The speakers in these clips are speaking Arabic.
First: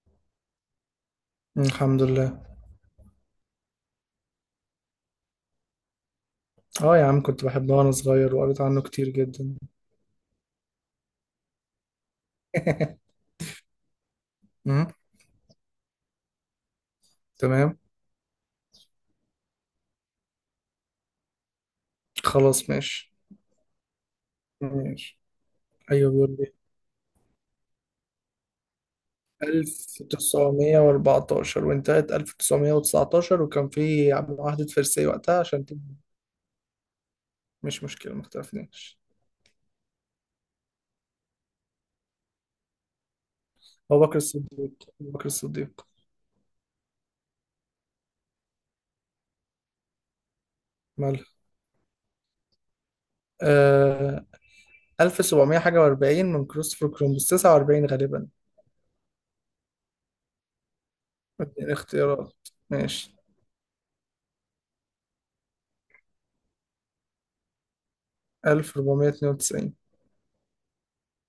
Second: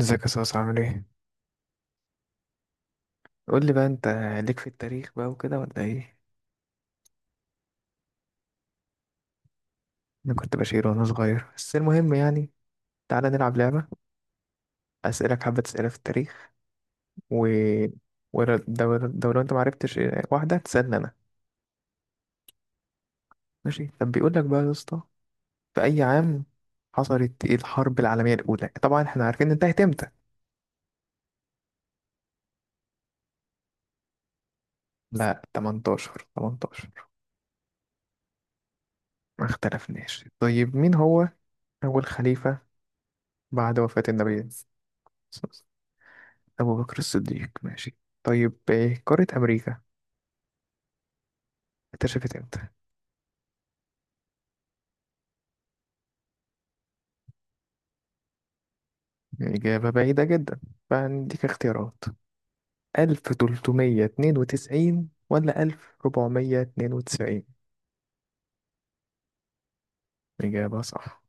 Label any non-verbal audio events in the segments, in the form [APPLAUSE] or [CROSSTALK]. ازيك يا صاصا؟ عامل ايه؟ الحمد لله. قول لي بقى انت، ليك في التاريخ بقى وكده ولا ايه؟ اه يا عم، كنت بحبها وانا صغير وقريت عنه كتير جدا. انا كنت بشير وانا صغير، بس المهم يعني. [LAUGHS] تعالى نلعب لعبة، مم، اسألك حبة اسئلة في التاريخ، و تمام. ولو لو لو انت معرفتش، واحدة تسألني انا. خلاص ماشي. ماشي، طب بيقول لك بقى يا اسطى، ماشي، في اي ايوه بيقول عام لي حصلت الحرب العالمية الأولى؟ طبعا احنا عارفين انتهت امتى. 1914، وانتهت 1919، وكان في معاهدة فرساي وقتها لا، عشان 18، 18. مش مشكلة، ما اختلفناش. ما اختلفناش. طيب، مين هو أول خليفة بعد أبو وفاة بكر النبي؟ الصديق أبو بكر الصديق. أبو بكر الصديق، ماشي. طيب، إيه قارة أمريكا مالها؟ اكتشفت إمتى؟ آه 1700 حاجة و40 من كريستوفر كولومبوس، 49 غالبا. إجابة بعيدة جدا. فعندك اختيارات، اختيارات، ماشي. 1392 ولا 1492؟ 1492. إجابة صح.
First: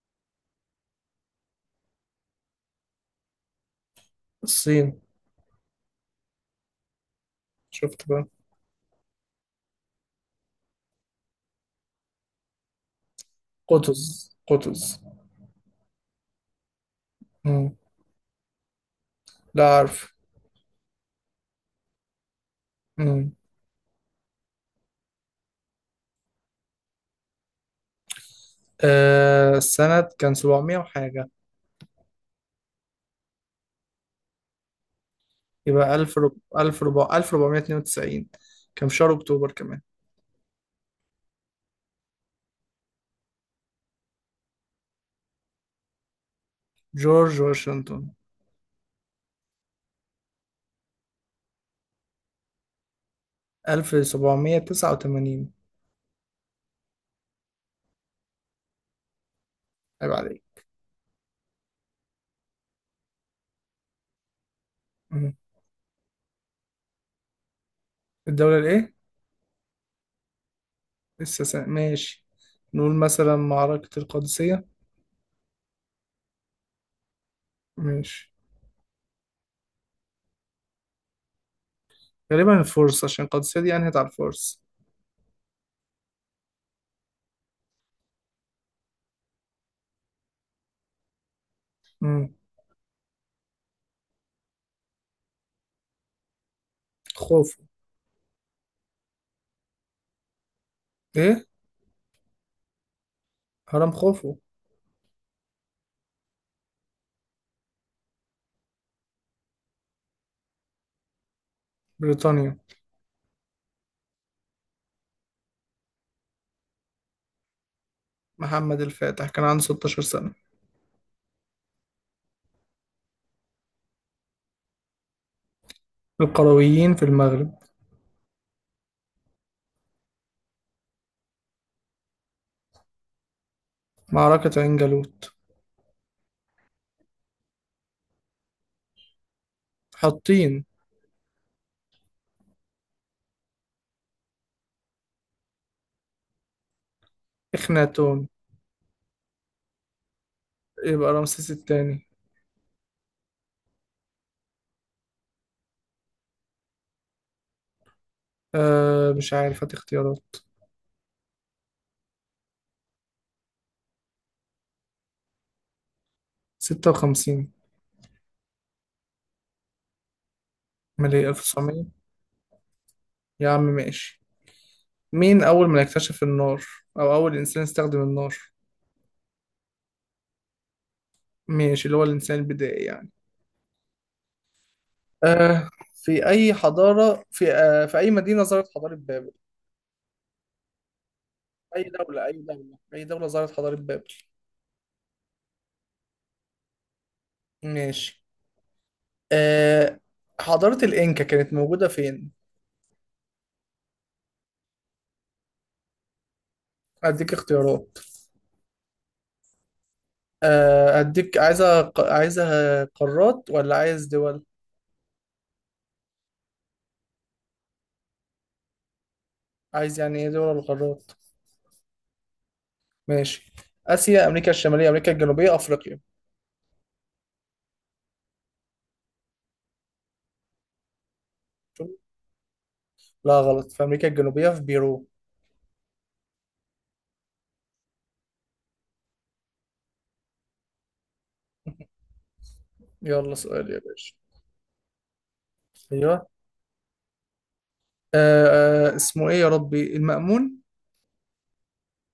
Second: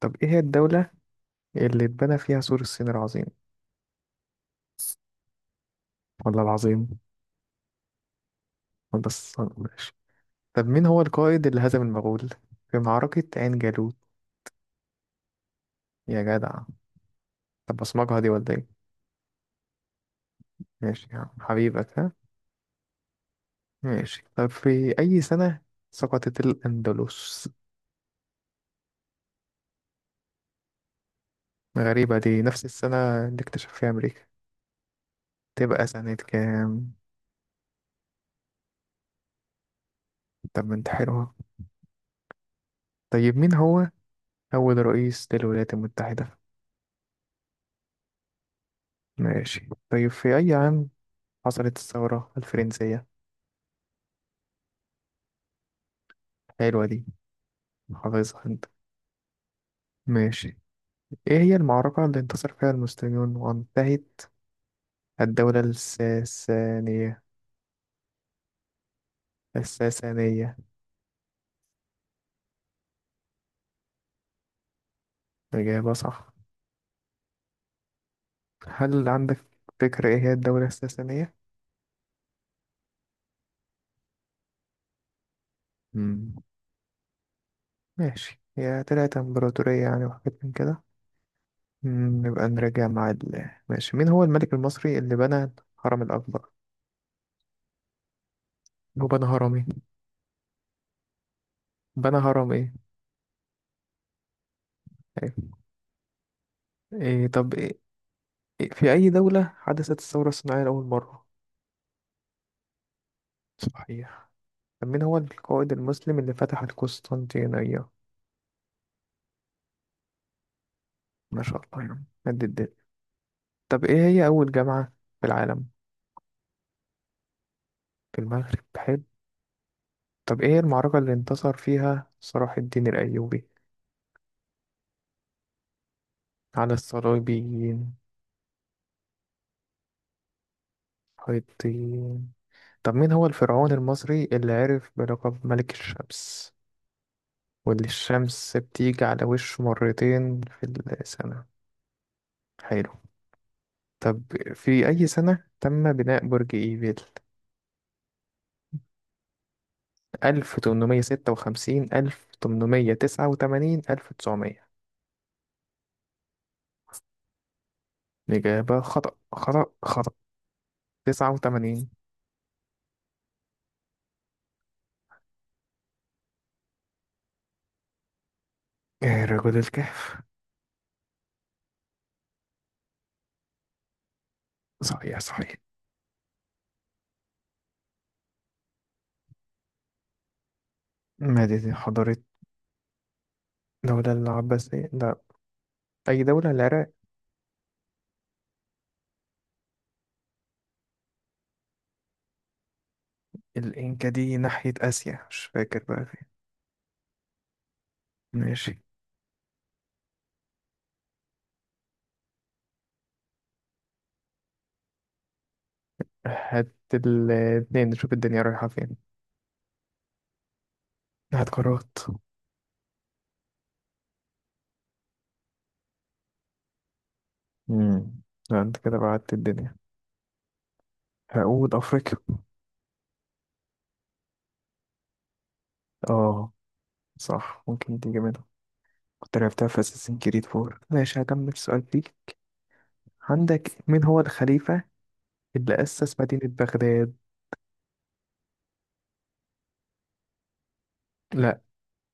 طب إيه هي الدولة اللي اتبنى فيها سور الصين العظيم؟ الصين. ولا العظيم؟ شفت بقى. ولا الصين؟ ماشي. طب مين هو القائد اللي هزم المغول في معركة عين جالوت؟ قطز. يا جدع. مم. طب بصمجها دي ولا إيه؟ لا عارف. ماشي يا عم، حبيبك، ها. مم. ماشي، طب في أي سنة سقطت الأندلس؟ آه، السنة كان 700 وحاجة. غريبة، دي نفس السنة اللي اكتشف فيها أمريكا، تبقى يبقى سنة 1000 رب... 1000 كام؟ ربع... 1492، كان في شهر أكتوبر كمان. طب ما انت حلوة. طيب مين هو أول رئيس للولايات المتحدة؟ جورج واشنطن. ماشي. طيب في أي عام حصلت الثورة الفرنسية؟ 1789. حلوة دي، حافظها انت. عيب ماشي، عليك. ايه هي المعركة اللي انتصر فيها المسلمون وانتهت مم. الدولة الساسانية؟ الدولة الإيه؟ الساسانية. لسه سنة. ماشي، نقول مثلا معركة القادسية. إجابة صح. ماشي. هل عندك فكرة ايه هي الدولة الساسانية؟ غالبا الفرس، عشان القادسية دي أنهت على الفرس. مم. ماشي، هي طلعت امبراطورية يعني وحاجات من كده. مم، مم. نبقى نراجع ماشي. مين هو الملك المصري اللي بنى الهرم الأكبر؟ خوفو. هو بنى هرم ايه؟ إيه؟ بنى هرم ايه؟ هرم خوفو. أيوة. إيه طب إيه؟ إيه في أي دولة حدثت الثورة الصناعية لأول مرة؟ بريطانيا. صحيح. طب مين هو القائد المسلم اللي فتح القسطنطينية؟ محمد الفاتح كان عنده 16 سنة. ما شاء الله، يعني قد الدنيا. طب ايه هي أول جامعة في العالم؟ القرويين في المغرب. في المغرب، حلو. طب ايه المعركة اللي انتصر فيها صلاح الدين الأيوبي معركة عين جالوت. على الصليبيين؟ حاطين. حيطين. طب مين هو الفرعون المصري اللي عرف بلقب ملك الشمس واللي إخناتون. الشمس بتيجي على وشه مرتين في يبقى السنة؟ رمسيس الثاني. حلو. طب في أي سنة تم بناء برج إيفيل؟ أه مش عارف، هات اختيارات. 1856، 1889، 1900. ستة وخمسين. الإجابة خطأ خطأ خطأ. مالي، ألف 89. وتسعمية. يا عم ماشي. مين أول من اكتشف النار، أو أول إنسان استخدم النار؟ رجل الكهف. ماشي، اللي هو الإنسان البدائي يعني. صحيح صحيح. أه. في أي مدينة ظهرت حضارة بابل؟ مدينة، أي حضارة. دولة أي دولة أي دولة ظهرت حضارة بابل؟ الدولة العباسية، لا. أي دولة؟ العراق. ماشي. أه. حضارة الإنكا كانت موجودة فين؟ الإنكا دي ناحية آسيا، مش فاكر بقى فين. أديك اختيارات. ماشي، آه، اديك عايزة قارات ولا عايز دول؟ هات الاتنين نشوف الدنيا رايحة فين. عايز يعني ايه دول القارات. هات قارات. ماشي. اسيا، امريكا الشمالية، امريكا الجنوبية، افريقيا. امم، لا انت كده بعدت الدنيا. هقول شوف. أفريقيا. لا غلط، في امريكا الجنوبية في بيرو. اه. صح، ممكن تيجي منها، كنت لعبتها في أساسين كريد فور. ماشي، هكمل السؤال فيك. يلا عندك، سؤال يا مين باشا. هو الخليفة اللي ايوه. أسس مدينة بغداد؟ اسمه ايه يا ربي؟ المأمون. لا،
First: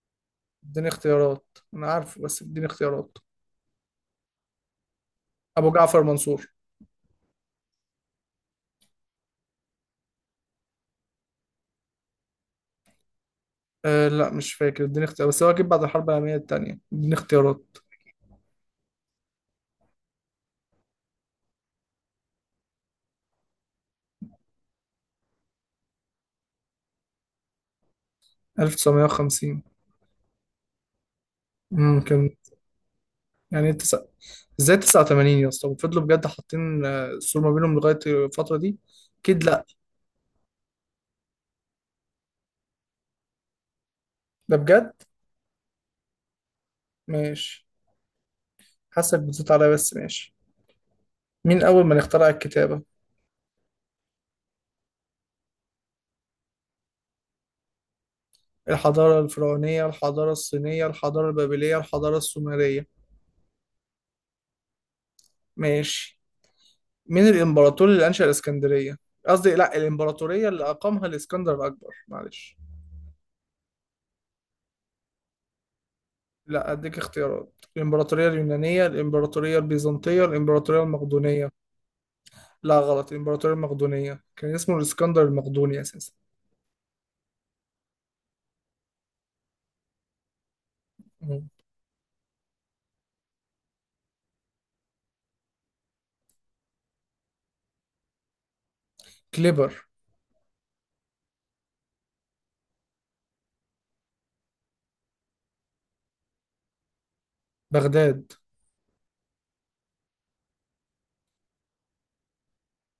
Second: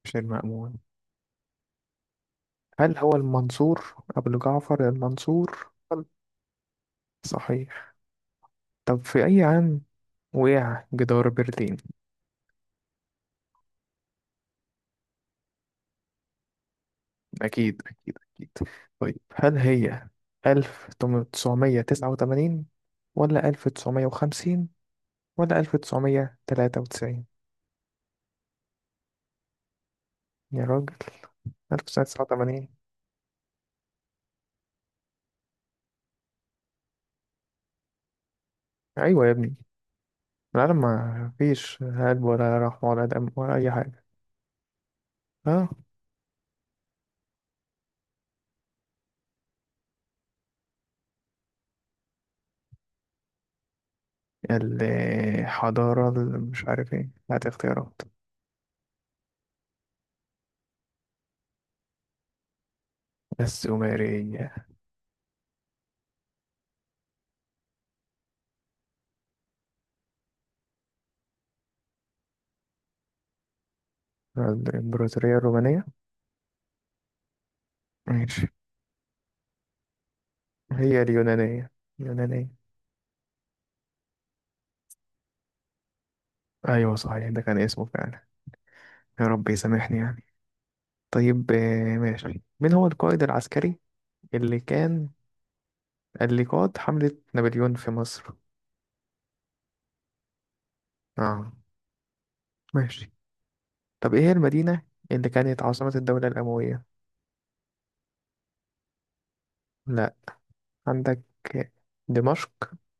مش المأمون. اديني اختيارات، انا عارفه بس اديني هل هو اختيارات. المنصور؟ أبو جعفر المنصور. ابو جعفر منصور. صحيح. طب في أي عام وقع جدار برلين؟ آه لا مش فاكر، اديني اختيارات، بس هو اكيد بعد الحرب العالمية التانية. اديني اختيارات. أكيد أكيد أكيد. طيب هل هي 1989 ولا 1950 ولا 1993؟ 1950. يا راجل. ممكن. 1989. يعني تسعة؟ ازاي 89 يا اسطى وفضلوا بجد حاطين السور ما بينهم لغاية الفترة دي؟ أيوة يا أكيد ابني، لأ. العالم ما فيش هلب ولا رحمة ولا دم ولا أي حاجة. ده بجد. ها. ماشي. حاسك بتزيد عليا بس ماشي. مين أول من اخترع الكتابة؟ الحضارة اللي مش عارف ايه، هات اختيارات. الحضارة الفرعونية، الحضارة الصينية، الحضارة البابلية، الحضارة السومرية. السومرية. ماشي. مين الإمبراطور اللي أنشأ الإسكندرية؟ قصدي لأ، الإمبراطورية اللي أقامها الإسكندر الأكبر، معلش. الإمبراطورية الرومانية. لأ أديك اختيارات: الإمبراطورية ماشي، اليونانية، الإمبراطورية البيزنطية، الإمبراطورية هي المقدونية. اليونانية، اليونانية. لا غلط، الإمبراطورية المقدونية، كان اسمه الإسكندر المقدوني أساسا. أيوة صحيح، ده كان اسمه فعلا، يا رب يسامحني يعني. مم. طيب ماشي. مين هو القائد العسكري اللي كان، اللي قاد حملة نابليون في مصر؟ كليبر. اه، ماشي. طب ايه هي المدينة اللي كانت عاصمة الدولة الأموية؟ بغداد. لا، عندك دمشق،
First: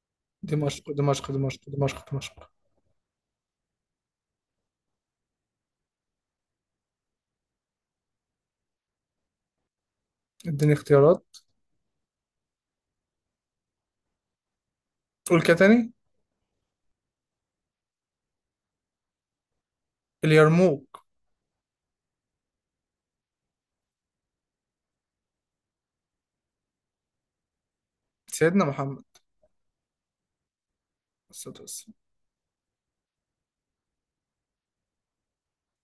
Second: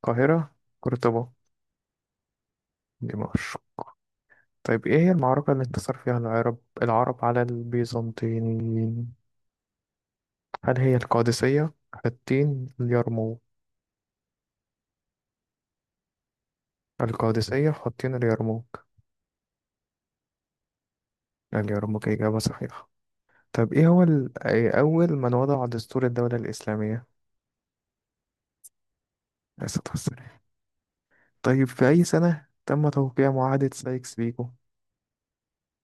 القاهرة، دمشق دمشق قرطبة. دمشق دمشق دمشق دمشق. طيب ايه هي المعركة اللي انتصر فيها العرب العرب على البيزنطيين؟ اديني هل هي اختيارات. القادسية، حطين، اليرموك؟ قول كده تاني. القادسية، حطين، اليرموك. اليرموك. اليرموك، إجابة صحيحة. طب ايه هو اول من وضع دستور الدولة الإسلامية؟ سيدنا محمد. عليه الصلاة والسلام. الصلاة طيب في والسلام. اي سنة تم توقيع معاهدة سايكس بيكو؟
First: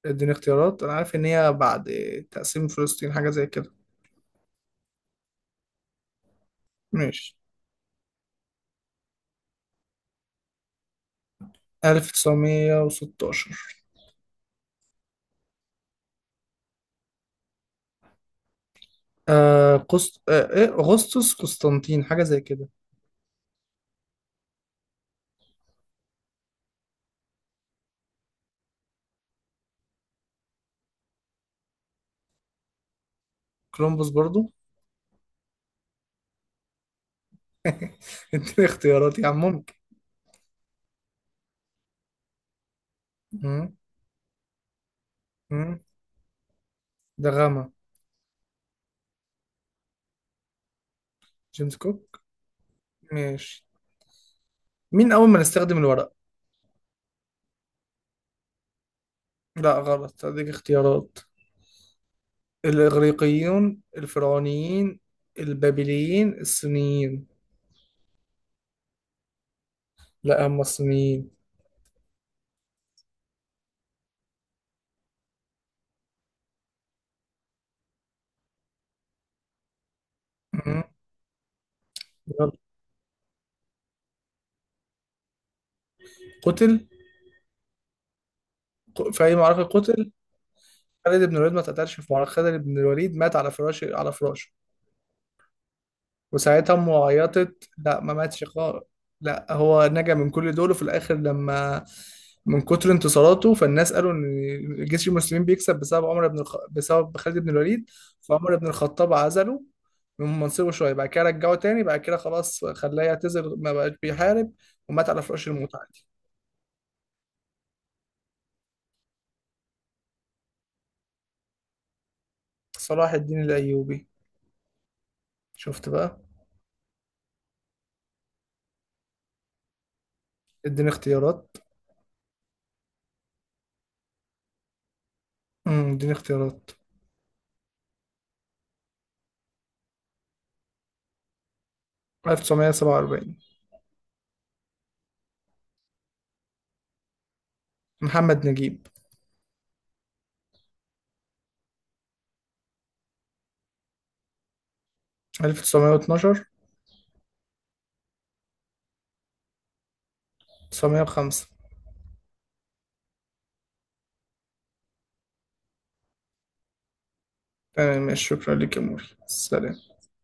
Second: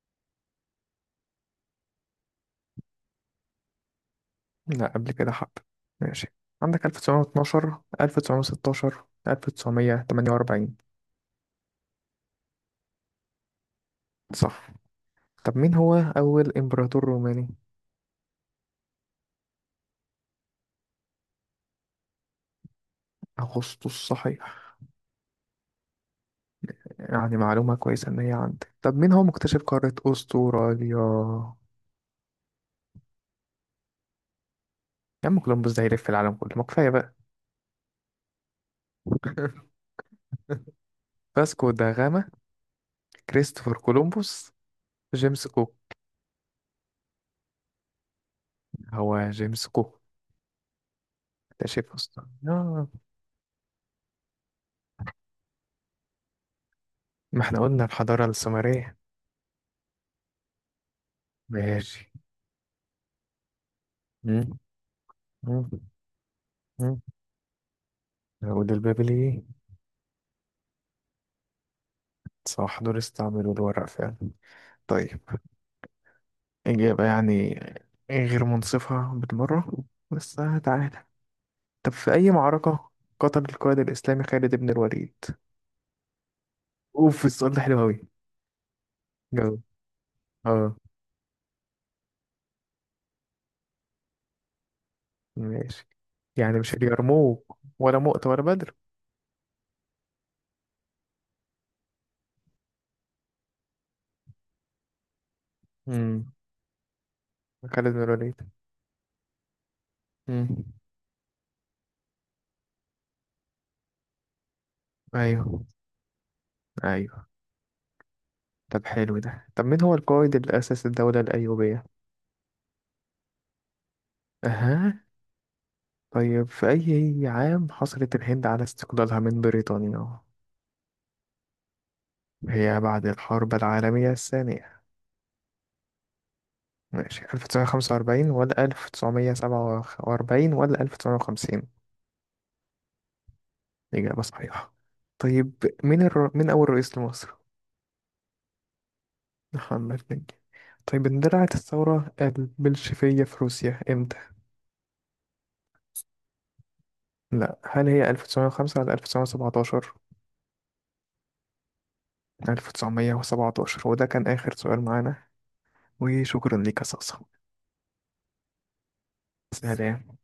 اديني اختيارات، أنا عارف إن هي بعد تقسيم فلسطين، حاجة زي كده. لا قبل كده، حب. ماشي، عندك ماشي. 1912، 1916، 1948. 1916. صح. طب مين هو أول إمبراطور روماني؟ آه قسط آه إيه أغسطس، قسطنطين، حاجة زي كده. أغسطس، صحيح. يعني معلومة كويسة إن هي عندك. طب مين هو مكتشف قارة أستراليا؟ كولومبوس برضو. يا عم كولومبوس ده يلف العالم كله، ما كفاية بقى. [LAUGHS] اديني اختيارات يا عم، [LAUGHS] ممكن. فاسكو دا غاما، كريستوفر مم. كولومبوس، جيمس كوك. مم. ده غامة. هو جيمس كوك جيمس اكتشف كوك. اصلا، آه. ماشي. مين أول ما نستخدم الورق؟ ما احنا قلنا الحضارة السومرية. لا غلط، هديك اختيارات. ماشي. الإغريقيون، مم. الفرعونيين، مم. البابليين، مم. الصينيين. العود البابلي. لا، هم الصينيين. صح، دول استعملوا الورق فعلا. طيب، إجابة يعني غير منصفة بالمرة، بس. مم. تعالى، طب في أي يلا. معركة قتل القائد الإسلامي خالد بن الوليد؟ قتل؟ أوف، السؤال ده حلو أوي. في أي جاوب. معركة قتل اه، خالد بن الوليد؟ ما اتقتلش في معركة، خالد بن الوليد مات على فراشه، على فراشه. ماشي. يعني مش وساعتها امه اليرموك عيطت، ولا لا ما مؤتة ولا ماتش بدر. خالص. لا هو نجا من كل دول، وفي الاخر لما من كتر انتصاراته، فالناس قالوا ان جيش المسلمين بيكسب بسبب امم. بسبب خالد بن الوليد. خالد بن الوليد. فعمر بن الخطاب عزله من امم. منصبه، شويه بعد كده رجعه تاني، بعد كده خلاص خلاه يعتزل، ما بقاش بيحارب. ومات على فراش أيوه، الموت عادي. أيوه. طب حلو ده. طب مين هو القائد اللي أسس الدولة الأيوبية؟ صلاح الدين الايوبي. أها. شفت بقى. طيب في أي عام حصلت الهند على استقلالها من بريطانيا؟ اديني اختيارات. هي بعد الحرب العالمية الثانية. امم، اديني اختيارات. ماشي، 1945 ولا 1947 ولا 1950؟ 1947. إجابة صحيحة. طيب، مين أول رئيس لمصر؟ محمد نجيب. محمد نجيب. طيب، اندلعت الثورة البلشفية في روسيا إمتى؟ 1912. لا، هل هي 1905 ولا 1917؟ 905. 1917، وده كان آخر سؤال معانا. وشكرا ليك يا صاصة، تمام، شكرا لك يا موري، سلام. سلام.